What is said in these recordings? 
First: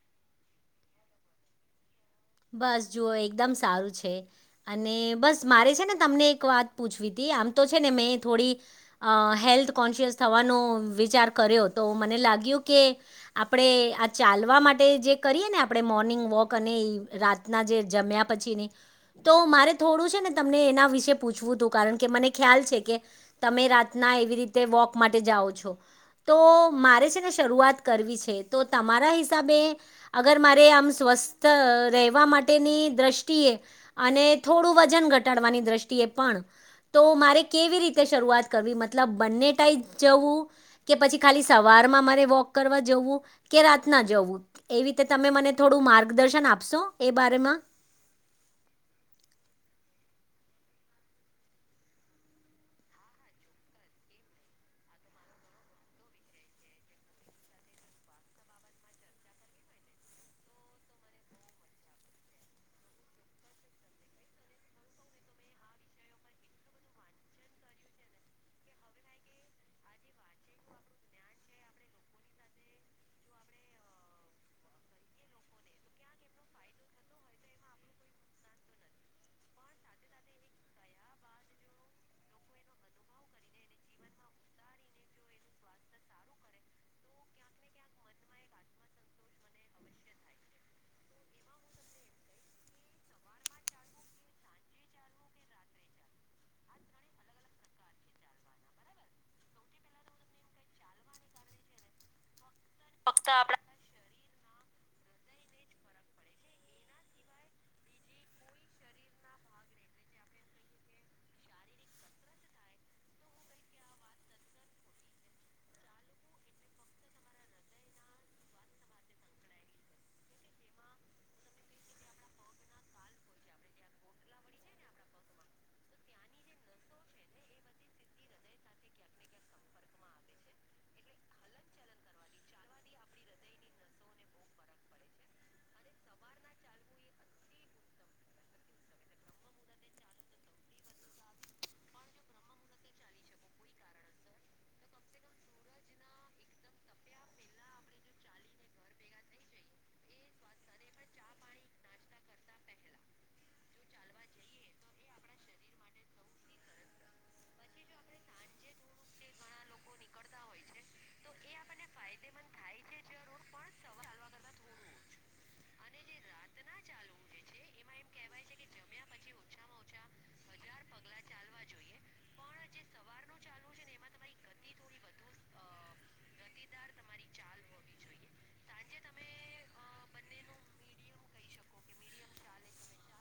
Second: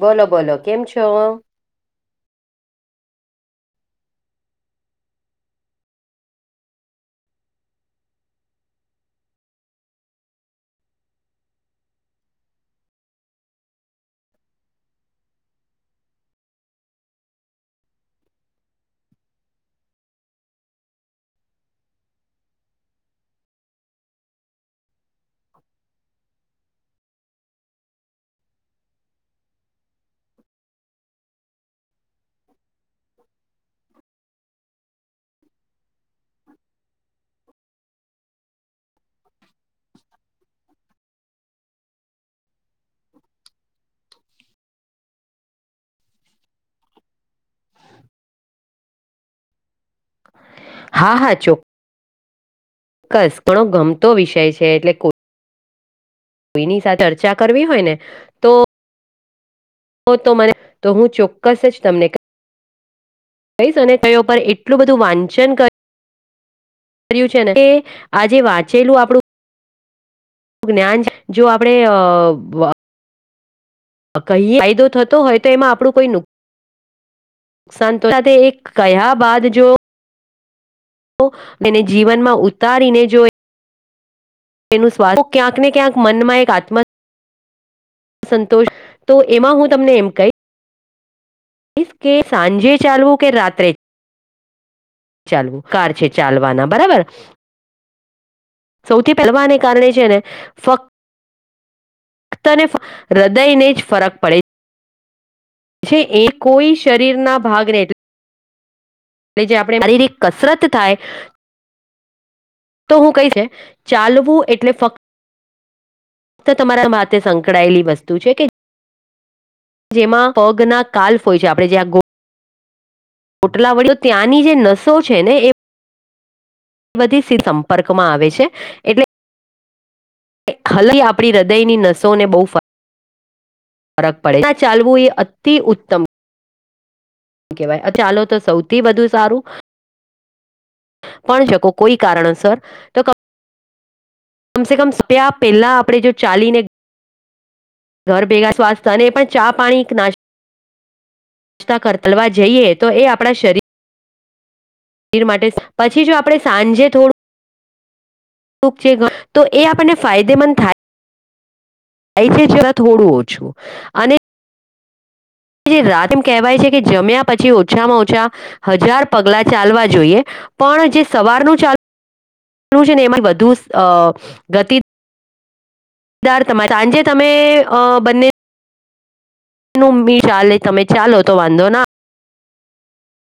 બોલો બોલો કેમ છો. બસ જુઓ એકદમ સારું છે. અને બસ મારે છે ને તમને એક વાત પૂછવીતી આમ તો છે ને મેં થોડી. હેલ્થ કોન્શિયસ થવાનો વિચાર કર્યો તો મને લાગ્યું કે. આપણે આ ચાલવા માટે જે કરીએ ને આપણે મોર્નિંગ વોક અને એ. રાતના જે જમ્યા પછીની. તો મારે થોડું છે ને તમને એના વિશે પૂછવું હતું કારણ કે મને ખ્યાલ છે કે. તમે રાતના એવી રીતે વોક માટે જાઓ છો. તો મારે છે ને શરૂઆત કરવી છે તો તમારા હિસાબે. અગર મારે આમ સ્વસ્થ. રહેવા માટેની દ્રષ્ટિએ અને થોડું વજન ઘટાડવાની દ્રષ્ટિએ પણ. તો મારે કેવી રીતે શરૂઆત કરવી મતલબ બંને ટાઈમ જવું. કે પછી ખાલી સવારમાં મારે વોક કરવા જવું. કે રાતના જવું એવી રીતે તમે મને થોડું માર્ગદર્શન આપશો એ બારમાં. હા હા ચો ચોક્કસ ઘણો ગમતો વિષય છે એટલે. કોઈની સાથે ચર્ચા કરવી હોય ને તો. તો મને તો હું ચોક્કસ જ તમને કંઈ કહીશ અને ક પર એટલું બધું વાંચન કરી. કરયું છે ને આજે વાંચેલું આપડું. જ્ઞાન જો આપડે. કઈ કાયદો થતો હોય તો એમાં આપણું કોઈ નુક સંંતુષા તે એક કહ બાદ જો. એને જીવનમાં ઉતારીને જોઈ. એનું સ્વાથ ક્યાંક ને ક્યાંક મનમાં એક આત્મ સંતોષ તો એમાં હું તમને એમ કહીશ. ઇફ કે સાંજે ચાલુ કે રાત્રે. ચાલવું કાર છે ચાલવાના બરાબર. સૌથી પહેલાને કારણે છે ને ફક્ ફક્તને હૃદયને જ. ફરક પડે એ કોઈ શરીરના ભાગને એટલે. એલે જે આપણે શારીરિક કસરત થાય. તો હું કઈ છે ચાલવું એટલે ફક્ત. તો તમારા માટે સંકળાયેલી વસ્તુ છે કે. જેમાં પગ ના કાલ્ફ હોય છે આપણે જ્યાં ગો પોટલા વડીઓ ત્યાંની જે નસો છે ને એ. બધી સ સંપર્ક માં આવે છે એટલે હલી આપણી હૃદયની નસો ને બહુ ફર ફરક પડે ચાલવું એ અતિ ઉત્તમ કેવાય ચાલો તો સૌથી વધુ સારું પણ શકો કોઈ કારણસર તો કમસેે કમ સપ્યા પહેલા આપણે જો ચાલીને ઘર ભેગા સ્વાસ્થ અને એ પણ ચા પાણી નાસ્ કરતલવા જઈએ તો એ આપણા શરીર ર માટે પછી જો આપડે સાંજે થોડું તો એ આપને ફાયદેમંદ થોડું ઓછું જે રાત એમ કહેવાય છે કે જમ્યા પછી ઓછામાં ઓછા હજાર પગલા ચાલવા જોઈએ પણ જે સવારનું ચાલ છે ને એમાં વધુ ગતિ તમા સાંજે તમે બંને મ્મી ચાલે તમે ચાલો તો વાંધો ના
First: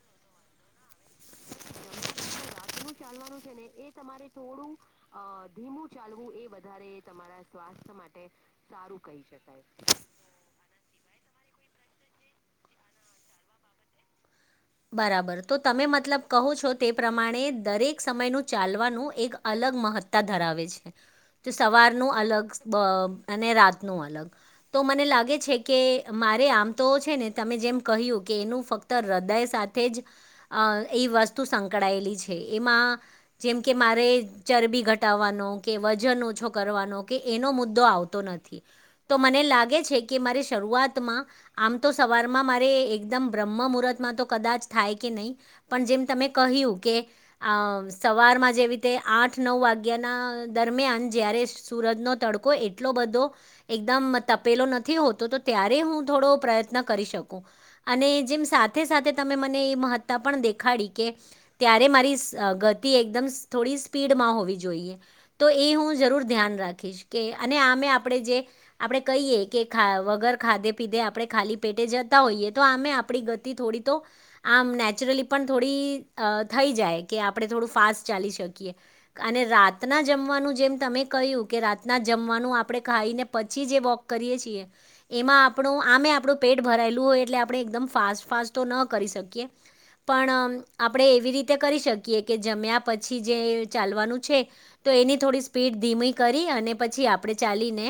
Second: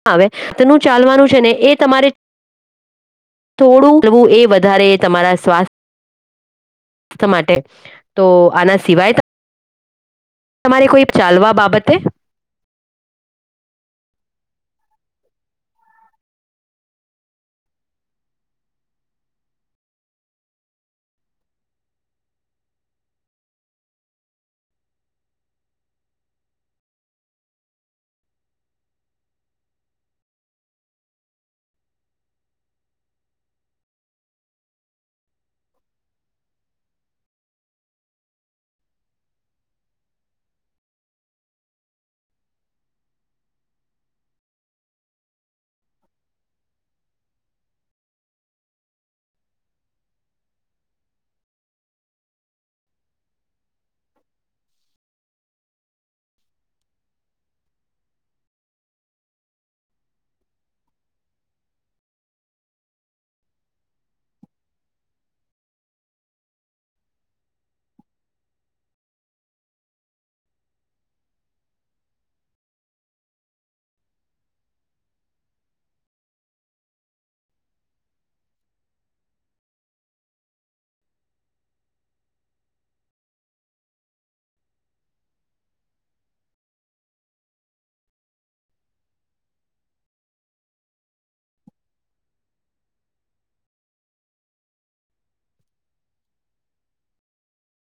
આવે તો ન ચાલવાનું છે ને એ તમારે થોડુંવું એ વધારે તમારા સ્વાસ્થ ચાલવું એ વધારે તમારા સ્વાસ્થ્ય તો માટે આના સારું સિવાય કહી શકાય તમારે કોઈ ચાલવા બાબતે બરાબર તો તમે મતલબ કહો છો તે પ્રમાણે દરેક સમયનું ચાલવાનું એક અલગ મહત્ત્વ ધરાવે છે તો સવારનું અલગ અને રાતનું અલગ તો મને લાગે છે કે મારે આમ તો છે ને તમે જેમ કહ્યું કે એનું ફક્ત હૃદય સાથે જ અ એ વસ્તુ સંકળાયેલી છે એમાં જેમ કે મારે ચરબી ઘટાવાનો કે વજન ઓછો કરવાનો કે એનો મુદ્દો આવતો નથી તો મને લાગે છે કે મારે શરૂઆતમાં આમ તો સવારમાં મારે એકદમ બ્રહ્મ મુહૂર્તમાં તો કદાચ થાય કે નહીં પણ જેમ તમે કહ્યું કે આ સવારમાં જેવી રીતે આઠ નવ વાગ્યાના દરમિયાન જય્યારે સુરતનો તડકો કોઈ એટલો બધો એકદમ તપેલો નથી હોતો તો ત્યારે હું થોડો પ્રયત્ન કરી શકું અને જેમ સાથે સાથે તમે મને એ મહત્તા પણ દેખાડી કે ત્યારે મારી ગતિ એકદમ થોડી સ્પીડમાં હોવી જોઈએ તો એ હું જરૂર ધ્યાન રાખીશ કે અને આમે આપણે જે આપડણે કહીએ કે વગર ખાધે પીધે આપણે ખાલી પેટે જતા હોઈએ તો અમે આપણી ગતિ થોડી તો આમ નેચરલી પણ થોડી થઈ જાય કે આપણે થોડું ફાસ્ટ ચાલી શકીએ અને રાતના જમવાનું જેમ તમે કહ્યું કે રાતના જમવાનું આપણે ખાઈને પછી જે વોક કરીએ છીએ એમાં આપણો આમે આપણું પેટ ભરાયેલું હોય એટલે આપણે એકદમ ફાસ્ટ ફાસ્ટ તો ના કરી શકીએ પણ આપણે એવી રીતે કરી શકીએ કે જમ્યા પછી જે ચાલવાનું છે તો એની થોડી સ્પીડ ધીમી કરી અને પછી આપણે ચાલીને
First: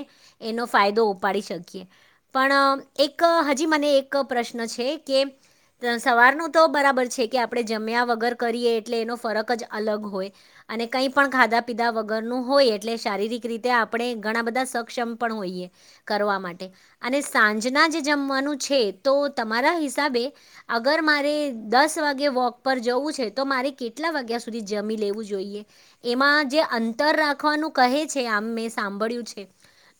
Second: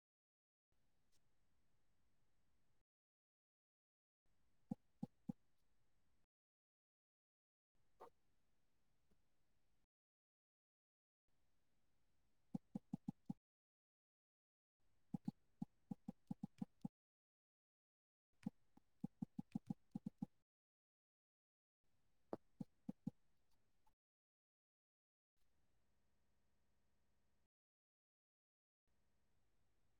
એનો ફાયદો ઉપાડી શકીએ પણ એક હજી મને એક પ્રશ્ન છે કે સવારનો તો બરાબર છે કે આપણે જમ્યા વગર કરીએ એટલે એનો ફરક જ અલગ હોય અને કંઈ પણ ખાધા પીધા વગરનું હોય એટલે શારીરિક રીતે આપણે ઘણા બધા સક્ષમ પણ હોઈએ કરવા માટે અને સાંજના જે જમવાનું છે તો તમારા હિસાબે અગર મારે દસ વાગે વોક પર જવું છે તો મારે કેટલા વાગ્યા સુધી જમી લેવું જોઈએ એમાં જે અંતર રાખવાનું કહે છે આમ મેં સાંભળ્યું છે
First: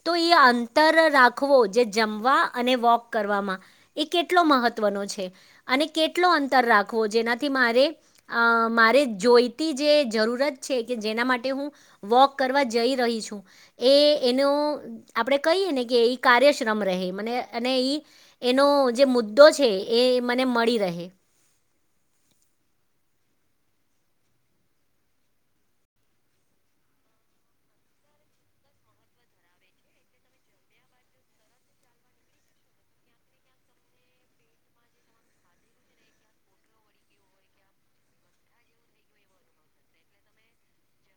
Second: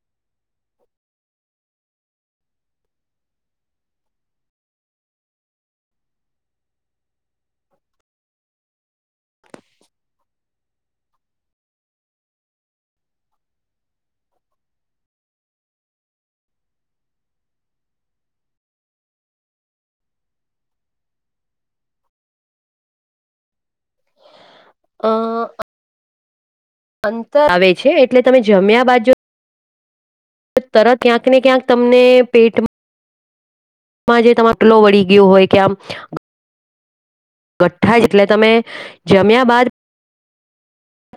તો એ અંતર રાખવો જે જમવા અને વોક કરવામાં એ કેટલો મહત્વનો છે અને કેટલો અંતર રાખવો જેનાથી મારે અ મારે જોઈતી જે જરૂરત છે, કે જેના માટે હું. વોક કરવા જઈ રહી છું એ એનો આપણે કહીએ ને કે એ કાર્યશ્રમ રહે મને અને ઈ એનો જે મુદ્દો છે એ મને મળી રહે આ અંતર આવે છે એટલે તમે જમ્યા બાજ જો તરત ક્યાંક ને ક્યાંક તમને પેટમાં માં જે તમારે પેલો વળી ગયો હોય કે આમ કઠ્ઠા જેટલે તમે જમ્યા બાદ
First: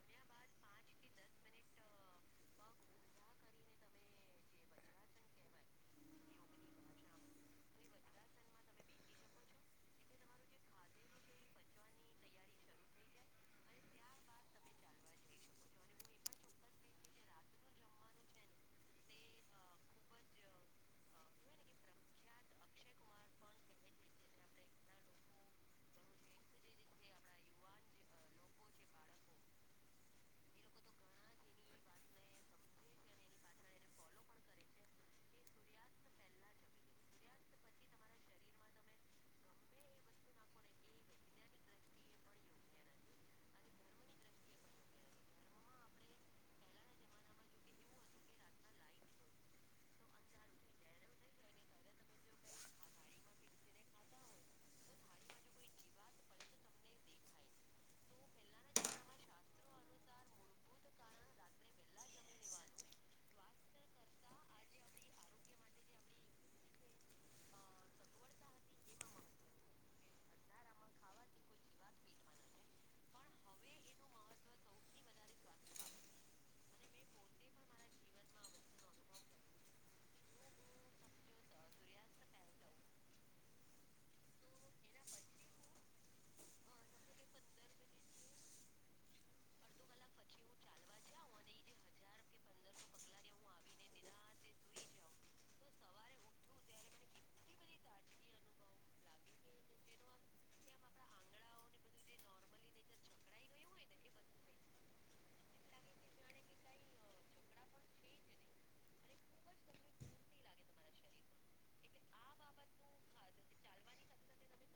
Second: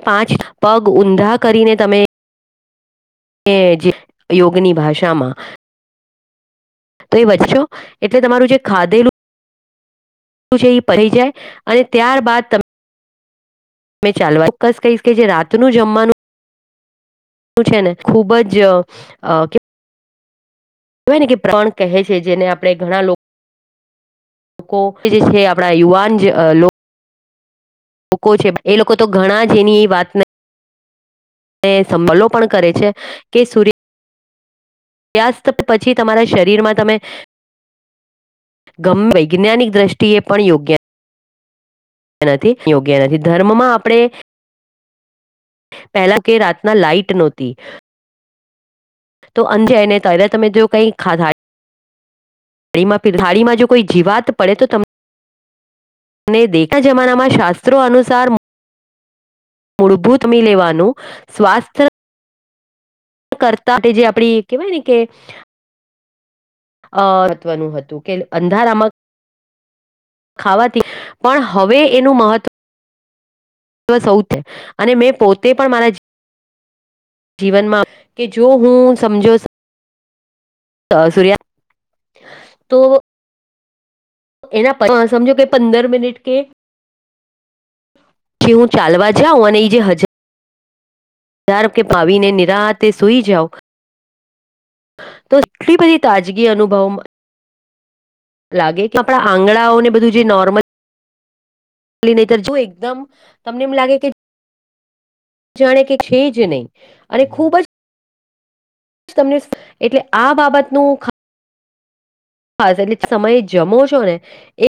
પાંચ પગ ઊંધા કરીને તમે એ જે યોગની ભાષામાં તો એ વધશો એટલે તમારું જે ખાધેલું છે એ પરી જાય અને ત્યારબાદ તમે મે ચાલવા ચોક્કસ કહીશ કે જે રાતનું જમવાનું શું છે ને ખુબ જ જોય ને કે પ્રણ કહે છે જેને આપણે ઘણા લોકો લોકો જે છે આપણા યુવાન લોકો છે એ લોકો તો ઘણા જ એની એ વાત નથ એ સંબલો પણ કરે છે કે સૂર્ય વ્યાસ્ત પછી તમારા શરીરમાં તમે ગમે યે વૈજ્ઞાનિક દ્રષ્ટિએ પણ યોગ્ય નથી યોગ્ય નથી ધર્મમાં આપણે પેલા કે રાતના લાાઈટ નહોતી તો અજે એને તલે તમે જો કઈ ખાધા થામાં થાડીમાં જો કોઈ જીવાત પડે તો તમને અને દેશના જમાનામાં શાસ્ત્રો અનુસાર મૂળભૂત મી લેવાનું સ્વાસ્થ્ય [unintelligible] કરતા તે જે આપડી કેવાય ને કે અ મહત્વનું હતું કે અંધારામાં ખાવાથી પણ હવે એનું મહત્વ મહત્વ સૌ છે અને મેં પોતે પણ મારા જીવનમાં કે જો હું સમજો તો સૂર્યા તો એના સમજો કે પંદર મિનિટ કે કે હું ચાલવા જવું અને એ જે હજ ધાર કે ભાવીને નિરા હતે સુઈ જાઓ તો એટલી બધી તાજગી અનુભવ લાગે કે આપણા આંગણાઓને બધું જે નોર્મલ [unintelligible] જોઈ એકદમ તમને એમ લાગે કે જાણે કે છે જ નહીં અને ખૂબ જ તમને એટલે આ બાબતનું ખા ખાસ એટલે સમય જમો છો ને એ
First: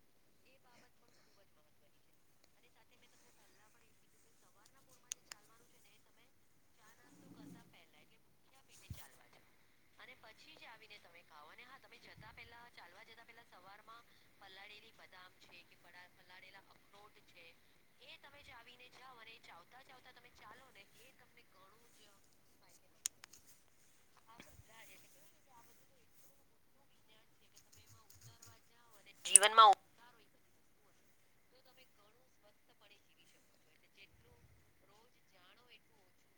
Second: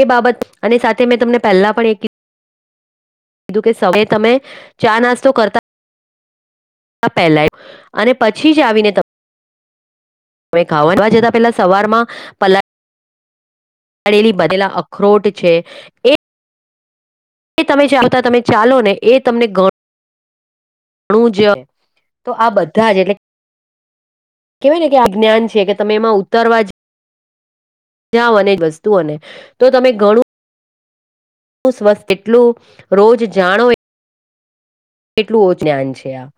એ બાબત અને સાથે મેં તમને પહેલા પણ એ કી કીધું કે સમય તમે ચા નાસ્તો કરતા [unintelligible] પેલાય અને પછી જ આવીને તમ તમે ખાવાવા જતા પેલા સવાર માં પલા પડેલી બધેલા અખરોટ છે એ એ તમે ચાલતા તમે ચાલો ને એ તમને ગણો ઘણું જ તો આ બધા જ એટલે કેવાય ને કે આ જ્ઞાન છે કે તમે એમાં ઉતરવા જ જાઓ અને વસ્તુઓને તો તમે ઘણું એટલું સ્વસ્થ કેટલું રોજ જાણો કેટલું [unintelligible] જ્ઞાન છે આ.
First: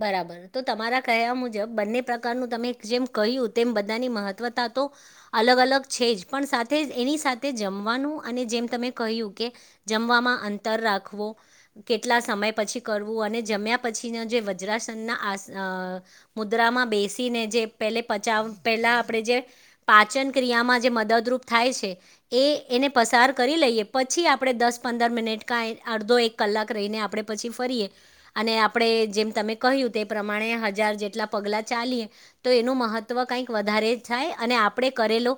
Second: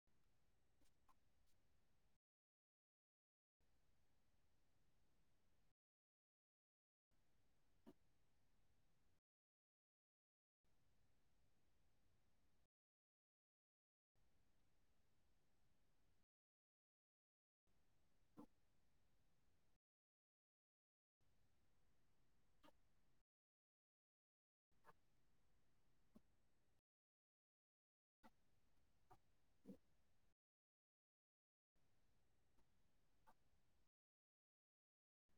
બરાબર તો તમારા કહેયા મુજબ બંને પ્રકારનું તમે જેમ કહ્યું તેમ બધાની મહત્વતા તો અલગ અલગ છે જ પણ સાથે જ એની સાથે જમવાનું અને જેમ તમે કહ્યું કે જમવામાં અંતર રાખવું કેટલા સમય પછી કરવું અને જમ્યા પછીનો જે વાચ ગુજરાશનના આસ આ મુદ્રામાં બેસીને જે પેલે પચાવ પેલા આપણે જે પાચન ક્રિયામાં જે મદદરૂપ થાય છે. એ એને પસાર કરી લઈએ પછી આપણે દસ પંદર મિનિટ કાં અડધો એક કલાક રહીને આપણે પછી ફરીએ અને આપણે જેમ તમે કહ્યું તે પ્રમાણે હજાર જેટલા પગલા ચાલીએ તો એનું મહત્વ કઈક વધારે થાય અને આપણે કરેલો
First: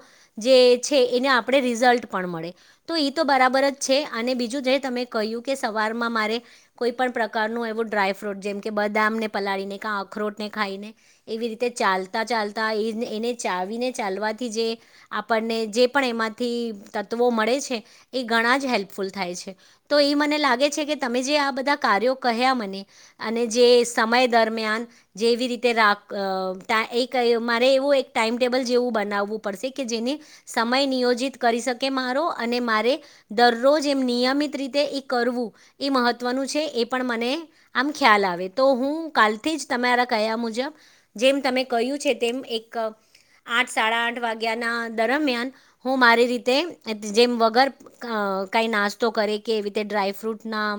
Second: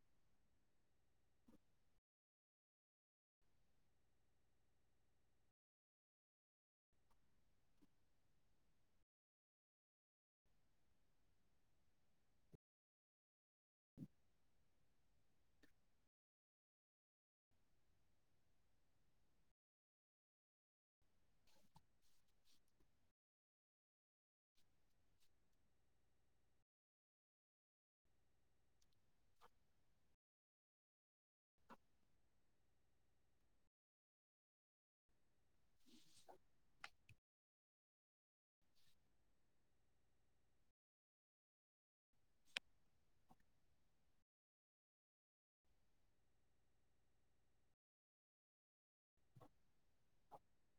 જે છે એને આપણે રિઝલ્ટ પણ મળે. તો એ તો બરાબર જ છે અને બીજું જે તમે કહ્યું કે સવારમાં મારે કોઈ પણ પ્રકારનું એવું ડ્રાયફ્રૂટ જેમ કે બદામને પલાળીને ક અખરોટને ખાઈને એવી રીતે ચાલતા ચાલતા એ એને ચાવીને ચાલવાથી જે આપણને જે પણ એમાંથી તત્વો મળે છે એ ઘણા જ હેલ્પફુલ થાય છે. તો એ મને લાગે છે કે તમે જે આ બધા કાર્યો કહ્યા મને અને જે સમય દરમિયાન જેવી રીતે રાખ એક મારે એવું એક ટાઈમટેબલ જેવું બનાવવું પડશે કે જેને સમય નિયોજિત કરી શકે મારો અને મારે દરરોજ એમ નિયમિત રીતે એ કરવું એ મહત્વનું છે એ પણ મને આમ ખ્યાલ આવે તો હું કાલથી જ તમારા કહ્યા મુજબ જેમ તમે કહ્યું છે તેમ એક આઠ સાડા આઠ વાગ્યા ના દરમિયાન હું મારી રીતે જેમ વગર અ કઈ નાસ્તો કરે કેવીતે ડ્રાયફ્રૂટ ના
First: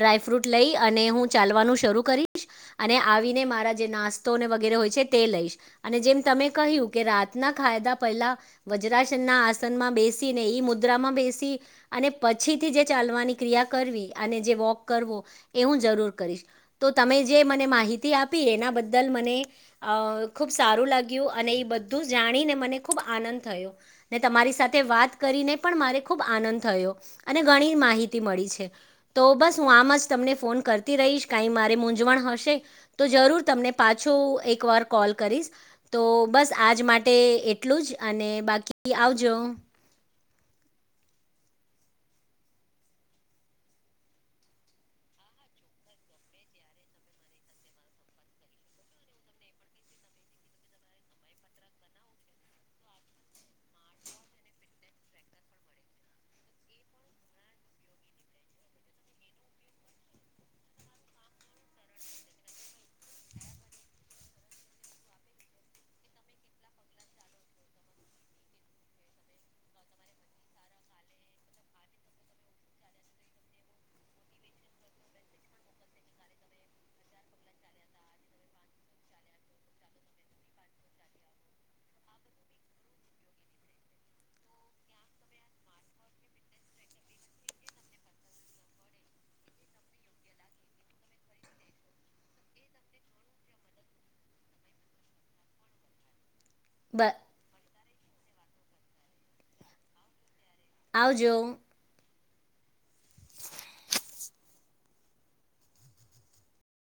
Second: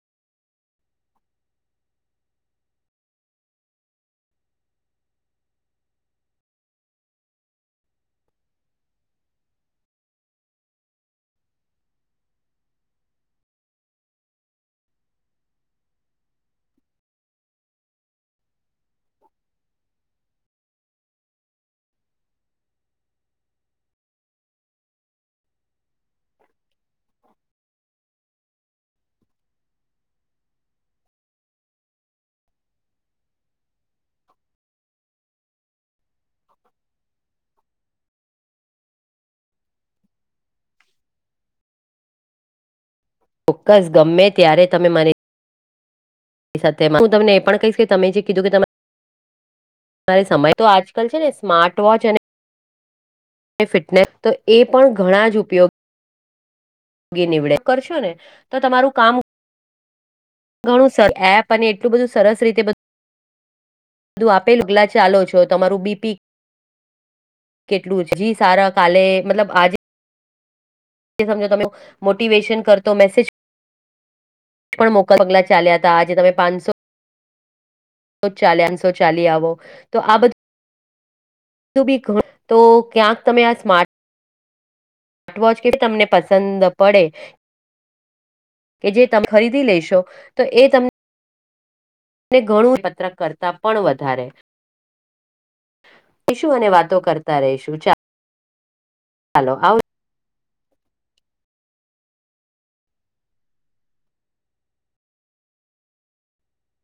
ડ્રાયફ્રૂટ લઈ અને હું ચાલવાનું શરૂ કરીશ અને આવીને મારા જે નાસ્તોને વગેરે હોય છે તે લઈશ અને જેમ તમે કહ્યું કે રાતના ખાયદા પહેલા વજ્રાસનના આસનમાં બેસી ને ઈ મુદ્રામાં બેસી અને પછીથી જે ચાલવાની ક્રિયા કરવી અને જે વોક કરવો એ હું જરૂર કરી તો તમે જે મને માહિતી આપી એના બદલ મને અ ખૂબ સારું લાગ્યું અને એ બધું જાણીને મને ખૂબ આનંદ થયો ને તમારી સાથે વાત કરીને પણ મારે ખૂબ આનંદ થયો અને ઘણી માહિતી મળી છે તો બસ હું આમ જ તમને ફોન કર થી રહીશ કાંઈ મારે મૂંઝવણ હશે તો જરૂર તમને પાછો એકવાર કોલ કરીશ. તો બસ આજ માટે એટલું જ અને બાકી આવજો. ચોક્કસ ગમે ત્યારે તમે મારી સાથે હું તમને એ પણ કહીશ કે તમે જે કીધું કે તમે મારે સમય તો આજકાલ છે ને સ્માર્ટ વોચ અને ફિટનેસ તો એ પણ ઘણા જ ઉપયોગ નીવડે કરશો ને તો તમારું કામ ઘણું સરસ એપ અને એટલું બધું સરસ રીતે બદુ બધું આપેલુંગલા ચાલો છો તમારું બીપી કેટલું જી સારા કાલે મતલબ આજ સમજો તમે મોટિવેશન કરતો મેસેજ પણ મોકા પગલા ચાલ્યા હતા આજે તમે પાંચસો ચામસો ચાલી આવો તો આ બધ તું બી તો ક્યાંક તમે આ સ્માર્ટ સ્ર્ટ વોચ કે તમને પસંદ પડે કે જે તમે ખરીદી લેશો તો એ તમને ને ઘણું પત્ર કરતા પણ વધારે ઈશું અને વાતો બ કરતા રહીશું ચાલ હલો હાઉ આવજો.